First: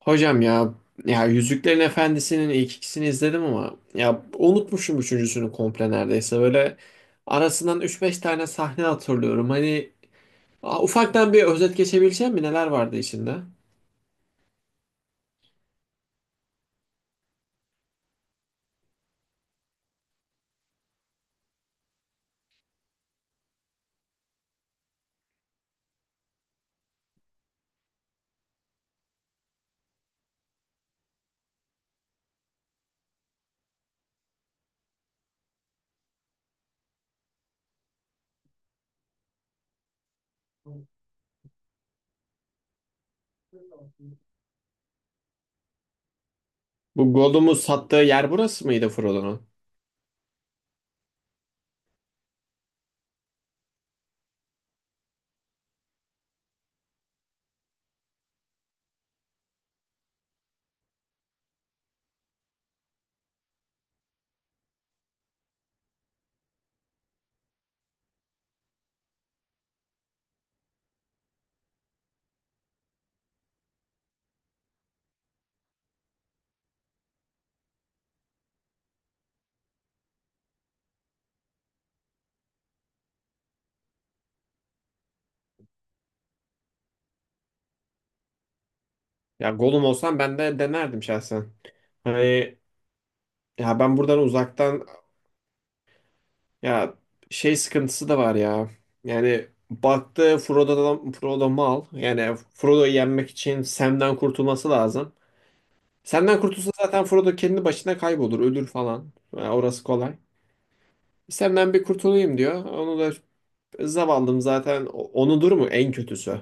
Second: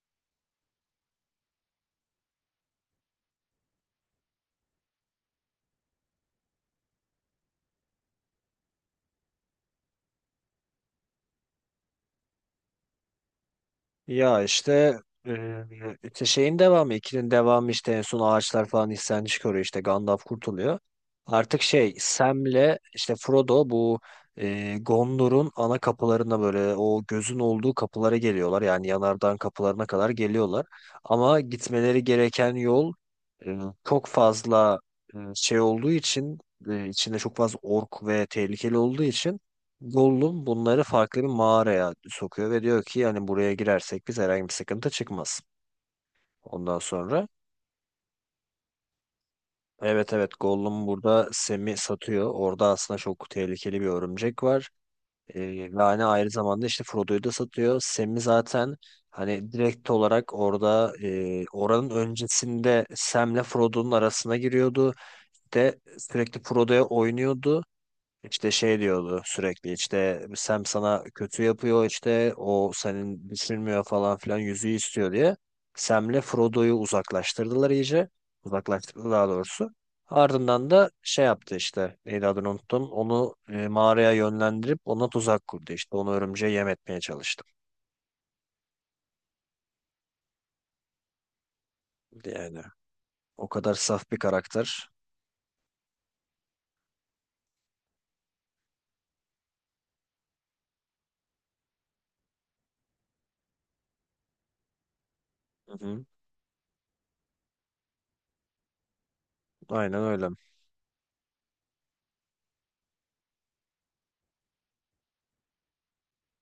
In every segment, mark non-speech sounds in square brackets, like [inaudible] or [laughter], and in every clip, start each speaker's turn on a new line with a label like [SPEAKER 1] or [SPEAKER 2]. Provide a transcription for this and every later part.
[SPEAKER 1] Hocam ya Yüzüklerin Efendisi'nin ilk ikisini izledim, ama ya unutmuşum üçüncüsünü komple neredeyse. Böyle arasından üç beş tane sahne hatırlıyorum. Hani ufaktan bir özet geçebileceğim mi? Neler vardı içinde?
[SPEAKER 2] Ya işte e, işte şeyin devamı, ikinin devamı işte en son ağaçlar falan isyan çıkarıyor, işte Gandalf kurtuluyor. Artık şey Sam'le işte Frodo bu Gondor'un ana kapılarına, böyle o gözün olduğu kapılara geliyorlar. Yani yanardağın kapılarına kadar geliyorlar. Ama gitmeleri gereken yol e, çok fazla şey olduğu için, içinde çok fazla ork ve tehlikeli olduğu için Gollum bunları farklı bir mağaraya sokuyor ve diyor ki yani buraya girersek biz herhangi bir sıkıntı çıkmaz. Ondan
[SPEAKER 1] Bu
[SPEAKER 2] sonra
[SPEAKER 1] Gollum'u sattığı yer burası mıydı Frodo'nun?
[SPEAKER 2] evet, evet, Gollum burada Sam'i satıyor. Orada aslında çok tehlikeli bir örümcek var. Ve hani aynı zamanda işte Frodo'yu da satıyor. Sam'i zaten hani direkt olarak orada, oranın öncesinde Sam'le Frodo'nun arasına giriyordu. De sürekli Frodo'ya oynuyordu. İşte şey diyordu sürekli, işte Sam sana kötü yapıyor, işte o senin düşünmüyor falan filan, yüzüğü istiyor diye. Sam'le Frodo'yu uzaklaştırdılar iyice. Uzaklaştırdı daha doğrusu. Ardından da şey yaptı, işte neydi, adını unuttum. Onu mağaraya yönlendirip ona tuzak kurdu işte. Onu örümceğe yem etmeye çalıştı.
[SPEAKER 1] Ya Gollum olsam ben de denerdim şahsen. Hani
[SPEAKER 2] Yani o kadar
[SPEAKER 1] ya, ben
[SPEAKER 2] saf bir
[SPEAKER 1] buradan uzaktan,
[SPEAKER 2] karakter.
[SPEAKER 1] ya, şey sıkıntısı da var ya. Yani baktı, Frodo'dan Frodo mal. Yani Frodo'yu yenmek için Sam'den kurtulması lazım.
[SPEAKER 2] Hı hı.
[SPEAKER 1] Sam'den kurtulsa zaten Frodo kendi başına kaybolur, ölür falan. Ya orası
[SPEAKER 2] Aynen
[SPEAKER 1] kolay.
[SPEAKER 2] öyle.
[SPEAKER 1] Sam'den bir kurtulayım diyor. Onu da zavallım, zaten onudur mu en kötüsü.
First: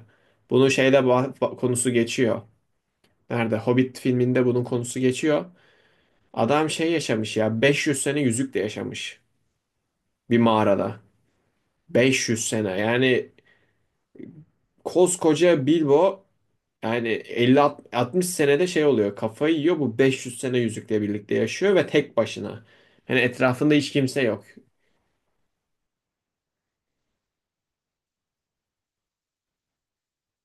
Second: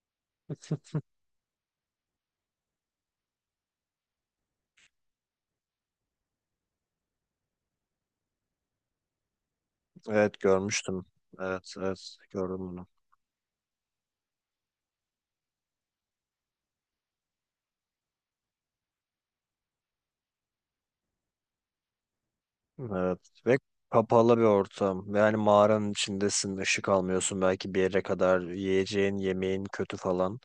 [SPEAKER 1] Bunu şeyde konusu geçiyor. Nerede? Hobbit filminde bunun konusu geçiyor. Adam şey yaşamış ya, 500 sene yüzükle yaşamış bir
[SPEAKER 2] Evet,
[SPEAKER 1] mağarada.
[SPEAKER 2] görmüştüm. Evet, evet,
[SPEAKER 1] 500
[SPEAKER 2] gördüm
[SPEAKER 1] sene
[SPEAKER 2] bunu.
[SPEAKER 1] yani, koskoca Bilbo, yani 50-60 senede şey oluyor, kafayı yiyor, bu 500 sene yüzükle birlikte yaşıyor ve tek başına. Hani
[SPEAKER 2] Evet. Ve
[SPEAKER 1] etrafında hiç kimse
[SPEAKER 2] kapalı bir
[SPEAKER 1] yok.
[SPEAKER 2] ortam. Yani mağaranın içindesin, ışık almıyorsun belki bir yere kadar. Yiyeceğin, yemeğin kötü falan.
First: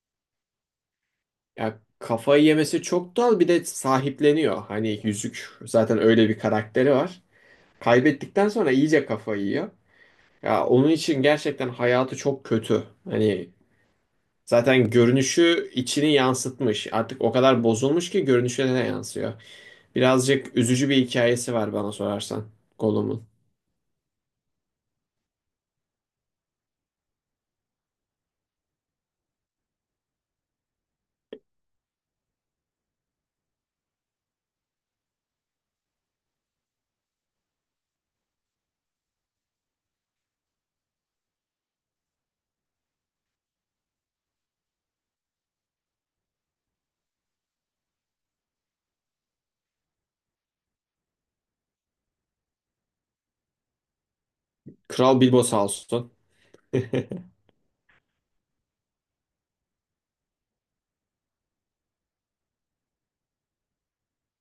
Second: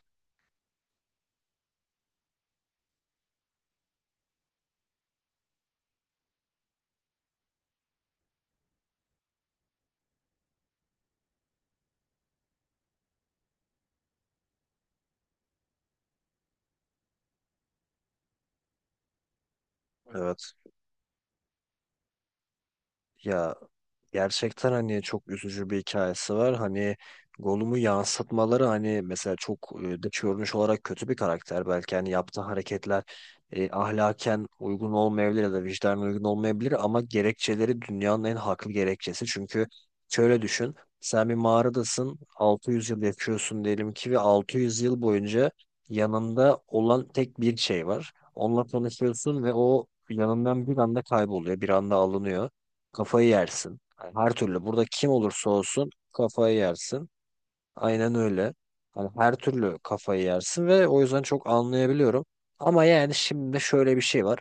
[SPEAKER 1] Ya kafayı yemesi çok doğal, bir de sahipleniyor. Hani yüzük zaten öyle bir karakteri var. Kaybettikten sonra iyice kafayı yiyor. Ya onun için gerçekten hayatı çok kötü. Hani zaten görünüşü içini yansıtmış. Artık o kadar bozulmuş ki görünüşüne de yansıyor.
[SPEAKER 2] Evet.
[SPEAKER 1] Birazcık üzücü bir hikayesi var bana sorarsan, Gollum'un.
[SPEAKER 2] Ya gerçekten hani çok üzücü bir hikayesi var. Hani Gollum'u yansıtmaları, hani mesela çok dış görünüş olarak kötü bir karakter. Belki hani yaptığı hareketler ahlaken uygun olmayabilir ya da vicdanen uygun olmayabilir ama gerekçeleri dünyanın en haklı gerekçesi. Çünkü şöyle düşün. Sen bir mağaradasın, 600 yıl yaşıyorsun diyelim ki ve 600 yıl boyunca yanında olan tek bir şey var. Onunla tanışıyorsun ve o yanından bir anda kayboluyor, bir anda alınıyor. Kafayı yersin. Hani her türlü, burada kim
[SPEAKER 1] Kral Bilbo
[SPEAKER 2] olursa
[SPEAKER 1] sağ
[SPEAKER 2] olsun
[SPEAKER 1] olsun.
[SPEAKER 2] kafayı yersin.
[SPEAKER 1] [laughs]
[SPEAKER 2] Aynen öyle. Hani her türlü kafayı yersin ve o yüzden çok anlayabiliyorum. Ama yani şimdi şöyle bir şey var.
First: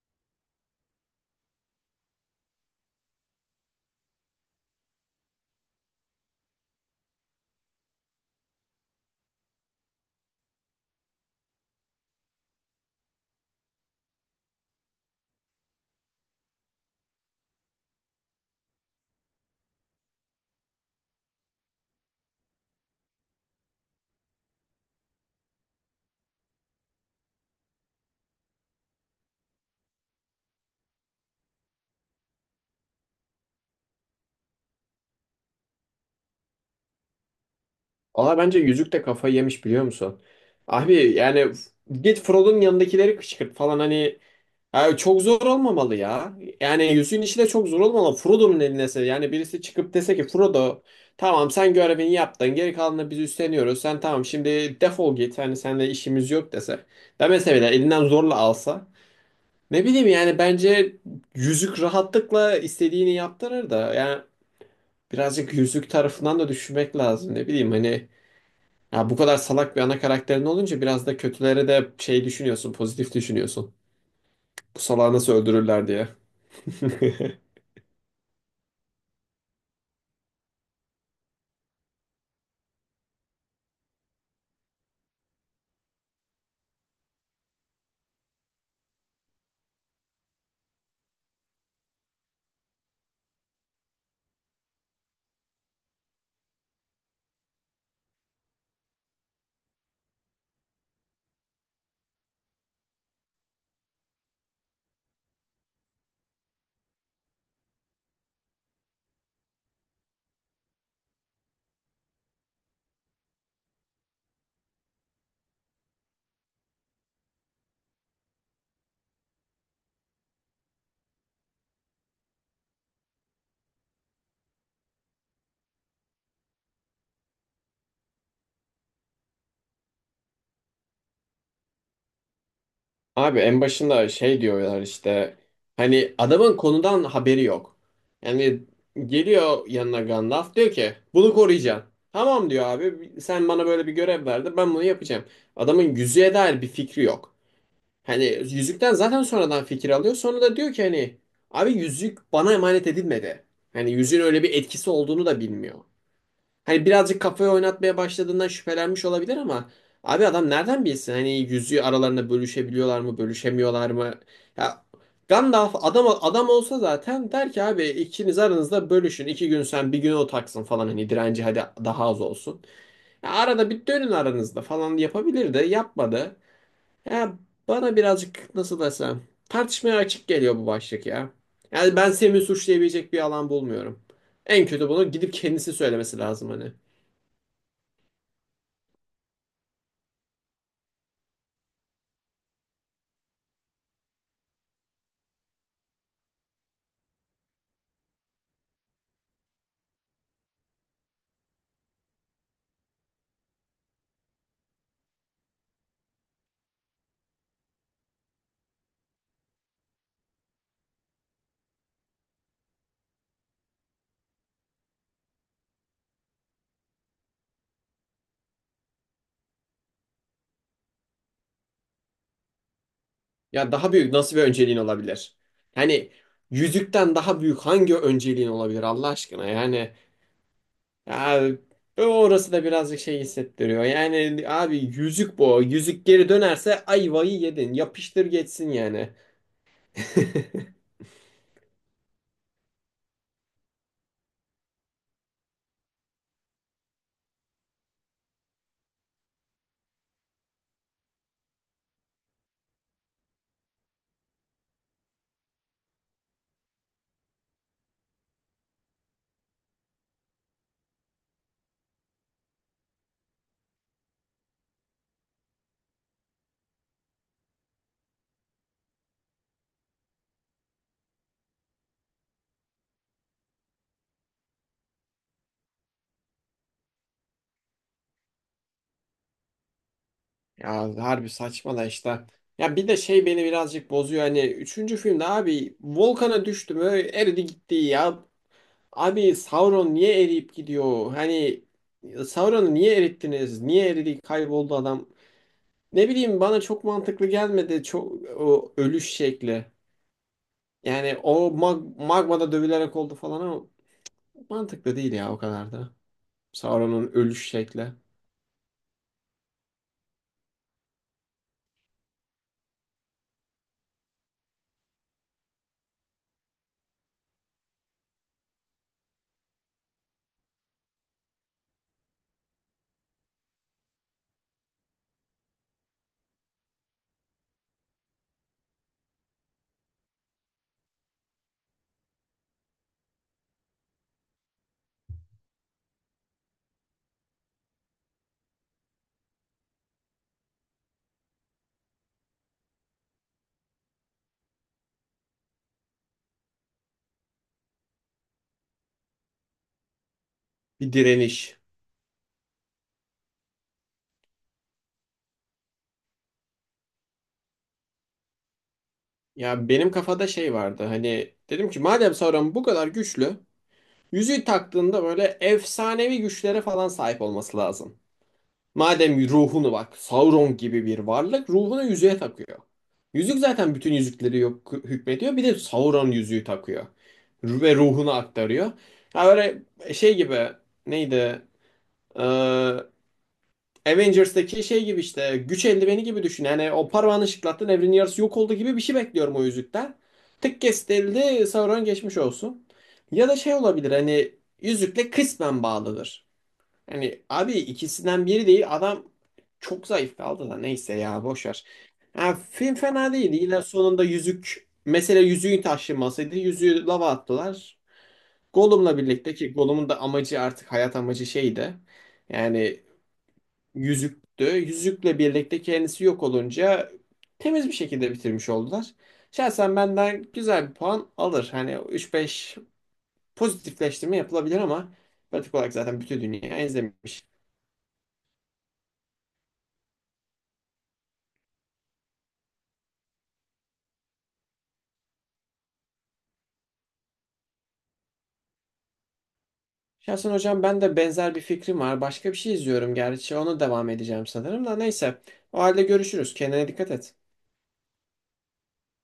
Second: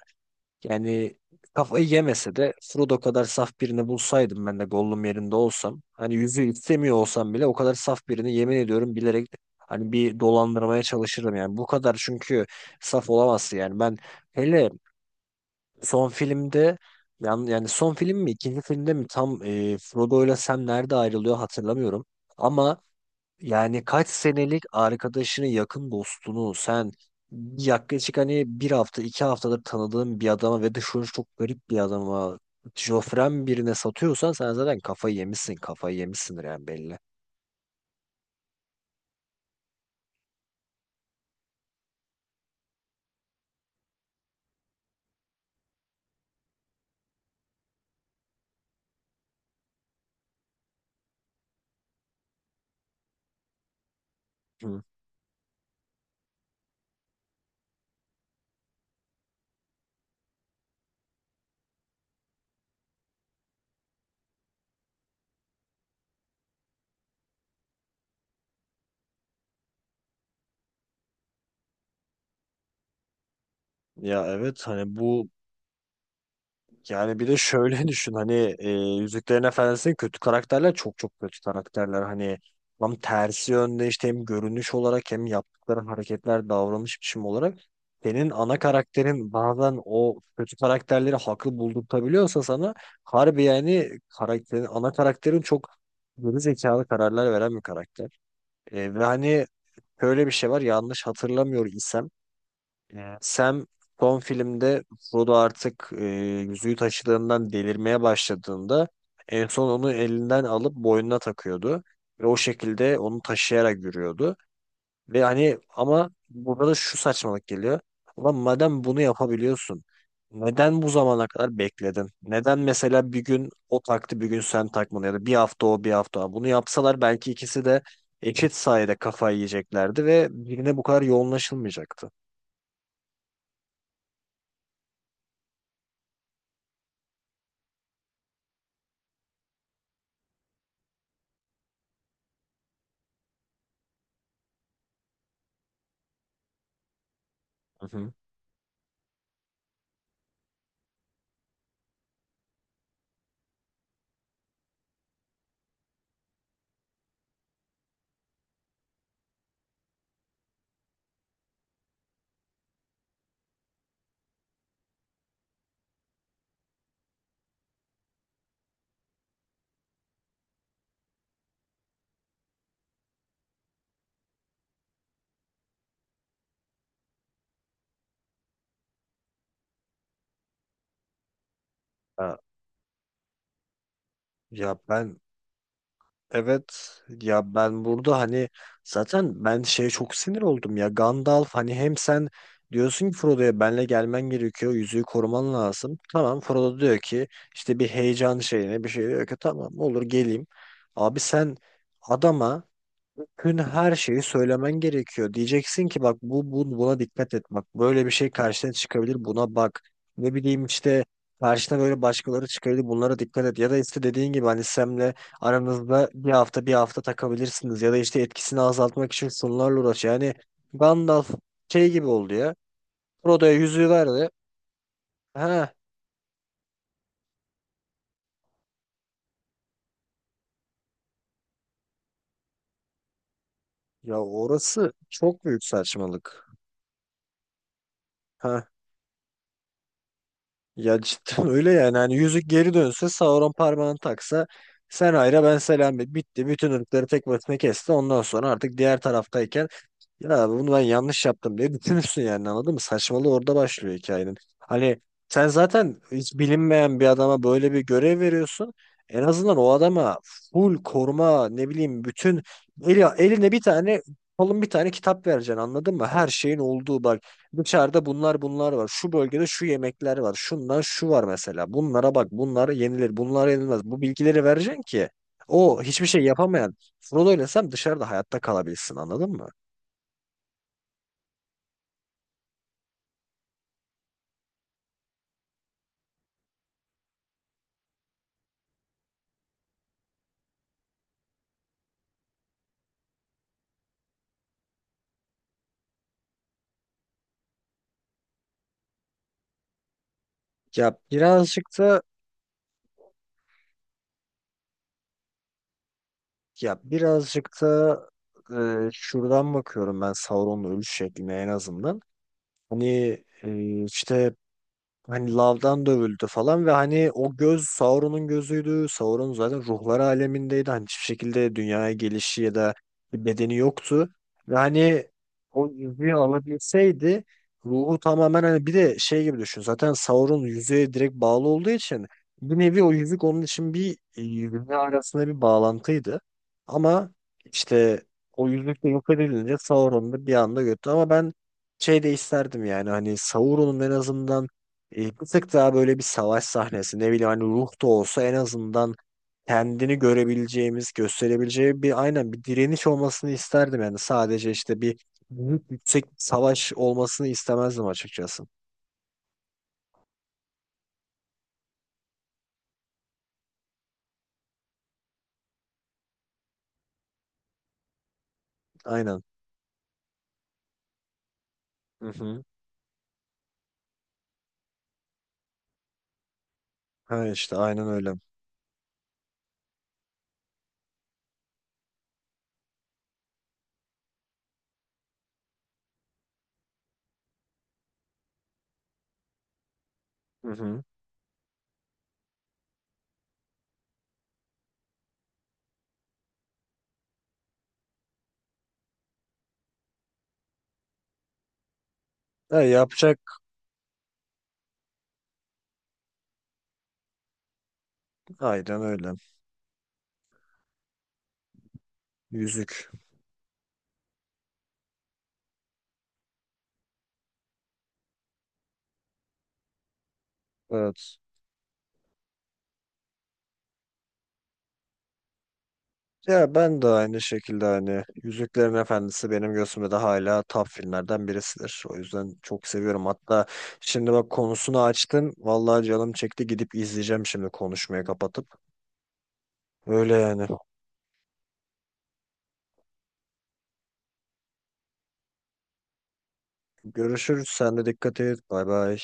[SPEAKER 2] Yani kafayı yemese de Frodo kadar saf birini bulsaydım ben de, Gollum yerinde olsam. Hani yüzü istemiyor olsam bile o kadar saf birini, yemin ediyorum, bilerek hani bir dolandırmaya çalışırdım, yani. Bu kadar, çünkü saf olamazsın yani. Ben hele son filmde yani son film mi ikinci filmde mi tam, Frodo ile Sam nerede ayrılıyor hatırlamıyorum. Ama yani kaç senelik arkadaşını, yakın dostunu sen yaklaşık hani bir hafta 2 haftadır tanıdığın bir adama ve dışarı çok garip bir adama, şofren birine satıyorsan sen zaten kafayı yemişsin, kafayı yemişsindir yani, belli.
[SPEAKER 1] Valla bence Yüzük de kafayı yemiş, biliyor musun? Abi yani, git Frodo'nun yanındakileri kışkırt falan, hani, abi çok zor olmamalı ya. Yani yüzüğün işi de çok zor olmamalı. Frodo'nun eline yani, birisi çıkıp dese ki, Frodo, tamam sen görevini yaptın, geri kalanını biz üstleniyoruz. Sen tamam, şimdi
[SPEAKER 2] Hı.
[SPEAKER 1] defol git, hani seninle işimiz yok dese. Demese bile elinden zorla alsa. Ne bileyim yani, bence yüzük rahatlıkla istediğini yaptırır da, yani birazcık yüzük tarafından da düşünmek lazım. Ne bileyim hani, ya bu kadar salak bir ana karakterin olunca biraz da kötülere de şey düşünüyorsun, pozitif düşünüyorsun.
[SPEAKER 2] Ya evet,
[SPEAKER 1] Bu
[SPEAKER 2] hani
[SPEAKER 1] salağı
[SPEAKER 2] bu.
[SPEAKER 1] nasıl öldürürler diye.
[SPEAKER 2] Yani bir de
[SPEAKER 1] [laughs]
[SPEAKER 2] şöyle [laughs] düşün, hani, Yüzüklerin Efendisi'nin kötü karakterler çok çok kötü karakterler. Hani tam tersi yönde işte, hem görünüş olarak hem yaptıkları hareketler, davranış biçimi olarak senin ana karakterin bazen o kötü karakterleri haklı buldurtabiliyorsa sana, harbi yani ana karakterin çok geri zekalı kararlar veren bir karakter. Ve hani böyle bir şey var, yanlış hatırlamıyor isem Sam son filmde, Frodo artık yüzüğü taşıdığından delirmeye başladığında en son onu elinden alıp boynuna takıyordu. Ve o şekilde onu taşıyarak yürüyordu. Ve hani ama burada da şu saçmalık geliyor. Ulan madem bunu yapabiliyorsun, neden bu zamana kadar bekledin? Neden mesela bir gün o taktı bir gün sen takmadın, ya da bir hafta o bir hafta o? Bunu yapsalar belki ikisi de eşit sayede kafayı yiyeceklerdi ve birine bu kadar yoğunlaşılmayacaktı.
[SPEAKER 1] Abi en başında şey diyorlar işte, hani adamın konudan haberi yok. Yani geliyor yanına Gandalf, diyor ki bunu koruyacaksın. Tamam diyor, abi sen bana böyle bir görev verdin, ben bunu yapacağım. Adamın yüzüğe dair bir fikri yok.
[SPEAKER 2] Hı
[SPEAKER 1] Hani yüzükten zaten sonradan fikir alıyor, sonra da diyor ki hani, abi yüzük bana emanet edilmedi. Hani yüzüğün öyle bir etkisi olduğunu da bilmiyor. Hani birazcık kafayı oynatmaya başladığından şüphelenmiş olabilir ama, abi adam nereden bilsin, hani yüzüğü aralarında bölüşebiliyorlar mı, bölüşemiyorlar mı? Ya Gandalf adam adam olsa zaten der ki, abi ikiniz aranızda bölüşün, iki gün sen bir gün o taksın falan, hani direnci hadi daha az olsun. Ya arada bir dönün aranızda falan, yapabilir de yapmadı. Ya bana birazcık, nasıl desem, tartışmaya açık geliyor bu başlık ya. Yani ben
[SPEAKER 2] hı.
[SPEAKER 1] Semih suçlayabilecek bir alan bulmuyorum. En
[SPEAKER 2] Ya
[SPEAKER 1] kötü bunu
[SPEAKER 2] ben
[SPEAKER 1] gidip kendisi söylemesi lazım, hani.
[SPEAKER 2] evet ya ben burada hani, zaten ben şeye çok sinir oldum ya, Gandalf hani, hem sen diyorsun ki Frodo'ya, benle gelmen gerekiyor, yüzüğü koruman lazım. Tamam, Frodo diyor ki işte bir heyecan şeyine bir şey, diyor ki tamam olur geleyim. Abi sen adama tüm her şeyi söylemen gerekiyor. Diyeceksin ki bak bu, buna dikkat et, bak böyle bir şey karşına çıkabilir, buna bak. Ne bileyim işte karşına böyle başkaları çıkabilir, bunlara dikkat et. Ya da işte dediğin gibi hani Sem'le aranızda bir hafta bir hafta takabilirsiniz. Ya da işte etkisini azaltmak için sunularla uğraş. Yani Gandalf şey gibi oldu ya. Frodo'ya
[SPEAKER 1] Ya
[SPEAKER 2] yüzüğü
[SPEAKER 1] daha büyük
[SPEAKER 2] verdi.
[SPEAKER 1] nasıl bir önceliğin olabilir?
[SPEAKER 2] Ha,
[SPEAKER 1] Yani yüzükten daha büyük hangi önceliğin olabilir Allah aşkına? Yani ya, orası da birazcık şey hissettiriyor.
[SPEAKER 2] ya
[SPEAKER 1] Yani abi
[SPEAKER 2] orası
[SPEAKER 1] yüzük
[SPEAKER 2] çok
[SPEAKER 1] bu.
[SPEAKER 2] büyük
[SPEAKER 1] Yüzük geri
[SPEAKER 2] saçmalık.
[SPEAKER 1] dönerse ayvayı yedin. Yapıştır geçsin yani. [laughs]
[SPEAKER 2] Ya cidden [laughs] öyle yani. Hani yüzük geri dönse, Sauron parmağını taksa, sen hayra ben selam et. Bitti. Bütün ırkları tek başına kesti. Ondan sonra artık diğer taraftayken ya bunu ben yanlış yaptım diye düşünürsün yani, anladın mı? Saçmalığı orada başlıyor hikayenin. Hani sen zaten hiç bilinmeyen bir adama böyle bir görev veriyorsun. En azından o adama full koruma, ne bileyim, bütün eline bir tane kalın bir tane kitap vereceksin, anladın mı? Her şeyin olduğu, bak dışarıda bunlar var. Şu bölgede şu yemekler var. Şundan şu var mesela. Bunlara bak, bunlar yenilir bunlar yenilmez. Bu bilgileri vereceksin ki o hiçbir şey yapamayan Frodo ile Sam dışarıda hayatta kalabilsin, anladın mı?
[SPEAKER 1] Ya harbi saçma da işte. Ya bir de şey beni birazcık bozuyor. Hani üçüncü filmde, abi volkana düştü mü eridi gitti ya. Abi Sauron niye eriyip gidiyor? Hani Sauron'u niye erittiniz? Niye eridi, kayboldu adam? Ne bileyim, bana çok mantıklı gelmedi çok o ölüş şekli.
[SPEAKER 2] Ya
[SPEAKER 1] Yani o
[SPEAKER 2] birazcık da
[SPEAKER 1] magmada dövülerek oldu falan ama, mantıklı değil ya o kadar da.
[SPEAKER 2] ya
[SPEAKER 1] Sauron'un
[SPEAKER 2] birazcık
[SPEAKER 1] ölüş şekli.
[SPEAKER 2] da şuradan bakıyorum ben Sauron'un ölüş şekline, en azından. Hani, işte hani lavdan dövüldü falan ve hani o göz Sauron'un gözüydü. Sauron zaten ruhlar alemindeydi. Hani hiçbir şekilde dünyaya gelişi ya da bir bedeni yoktu. Ve hani o yüzüğü alabilseydi ruhu tamamen, hani bir de şey gibi düşün. Zaten Sauron yüzüğe direkt bağlı olduğu için bir nevi o yüzük onun için bir, yüzüğü arasında bir bağlantıydı. Ama işte o yüzük de yok edilince Sauron da bir anda götü. Ama ben şey de isterdim yani, hani Sauron'un en azından bir tık daha böyle bir savaş sahnesi, ne bileyim hani ruh da olsa en azından kendini görebileceğimiz,
[SPEAKER 1] Bir direniş.
[SPEAKER 2] gösterebileceği bir, aynen, bir direniş olmasını isterdim. Yani sadece işte bir büyük yüksek bir savaş olmasını istemezdim açıkçası.
[SPEAKER 1] Ya benim kafada şey vardı, hani dedim ki madem Sauron bu kadar güçlü, yüzüğü taktığında böyle efsanevi güçlere falan sahip olması lazım.
[SPEAKER 2] Aynen.
[SPEAKER 1] Madem ruhunu, bak Sauron gibi bir varlık ruhunu
[SPEAKER 2] Hı
[SPEAKER 1] yüzüğe
[SPEAKER 2] hı.
[SPEAKER 1] takıyor. Yüzük zaten bütün yüzükleri yok, hükmediyor. Bir de Sauron yüzüğü takıyor.
[SPEAKER 2] Ha, işte
[SPEAKER 1] Ve
[SPEAKER 2] aynen
[SPEAKER 1] ruhunu
[SPEAKER 2] öyle.
[SPEAKER 1] aktarıyor. Ha böyle şey gibi, neydi? Ee, Avengers'taki şey gibi, işte güç eldiveni gibi düşün. Yani o parmağını şıklattın, evrenin yarısı yok oldu gibi bir şey bekliyorum o yüzükten.
[SPEAKER 2] Hı
[SPEAKER 1] Tık
[SPEAKER 2] hı.
[SPEAKER 1] kestildi, Sauron geçmiş olsun. Ya da şey olabilir hani, yüzükle kısmen bağlıdır. Hani abi, ikisinden biri değil, adam çok zayıf kaldı da, neyse ya, boş ver. Ha,
[SPEAKER 2] Ha,
[SPEAKER 1] film fena değildi. Yine sonunda yüzük mesele, yüzüğün taşınmasıydı. Yüzüğü lava attılar.
[SPEAKER 2] aynen
[SPEAKER 1] Gollum'la
[SPEAKER 2] öyle.
[SPEAKER 1] birlikte, ki Gollum'un da amacı, artık hayat amacı şeydi. Yani
[SPEAKER 2] Yüzük.
[SPEAKER 1] yüzüktü. Yüzükle birlikte kendisi yok olunca temiz bir şekilde bitirmiş oldular. Şahsen benden güzel bir puan
[SPEAKER 2] Evet.
[SPEAKER 1] alır. Hani üç beş pozitifleştirme yapılabilir ama, pratik olarak zaten bütün
[SPEAKER 2] Ya
[SPEAKER 1] dünya
[SPEAKER 2] ben de aynı
[SPEAKER 1] izlemiş.
[SPEAKER 2] şekilde hani Yüzüklerin Efendisi benim gözümde de hala top filmlerden birisidir. O yüzden çok seviyorum. Hatta şimdi bak, konusunu açtın. Vallahi canım çekti, gidip izleyeceğim şimdi, konuşmayı kapatıp. Öyle
[SPEAKER 1] Şahsen
[SPEAKER 2] yani.
[SPEAKER 1] hocam ben de, benzer bir fikrim var. Başka bir şey izliyorum gerçi. Ona devam edeceğim sanırım da, neyse. O halde görüşürüz. Kendine dikkat et.
[SPEAKER 2] Görüşürüz. Sen de dikkat et. Bay bay.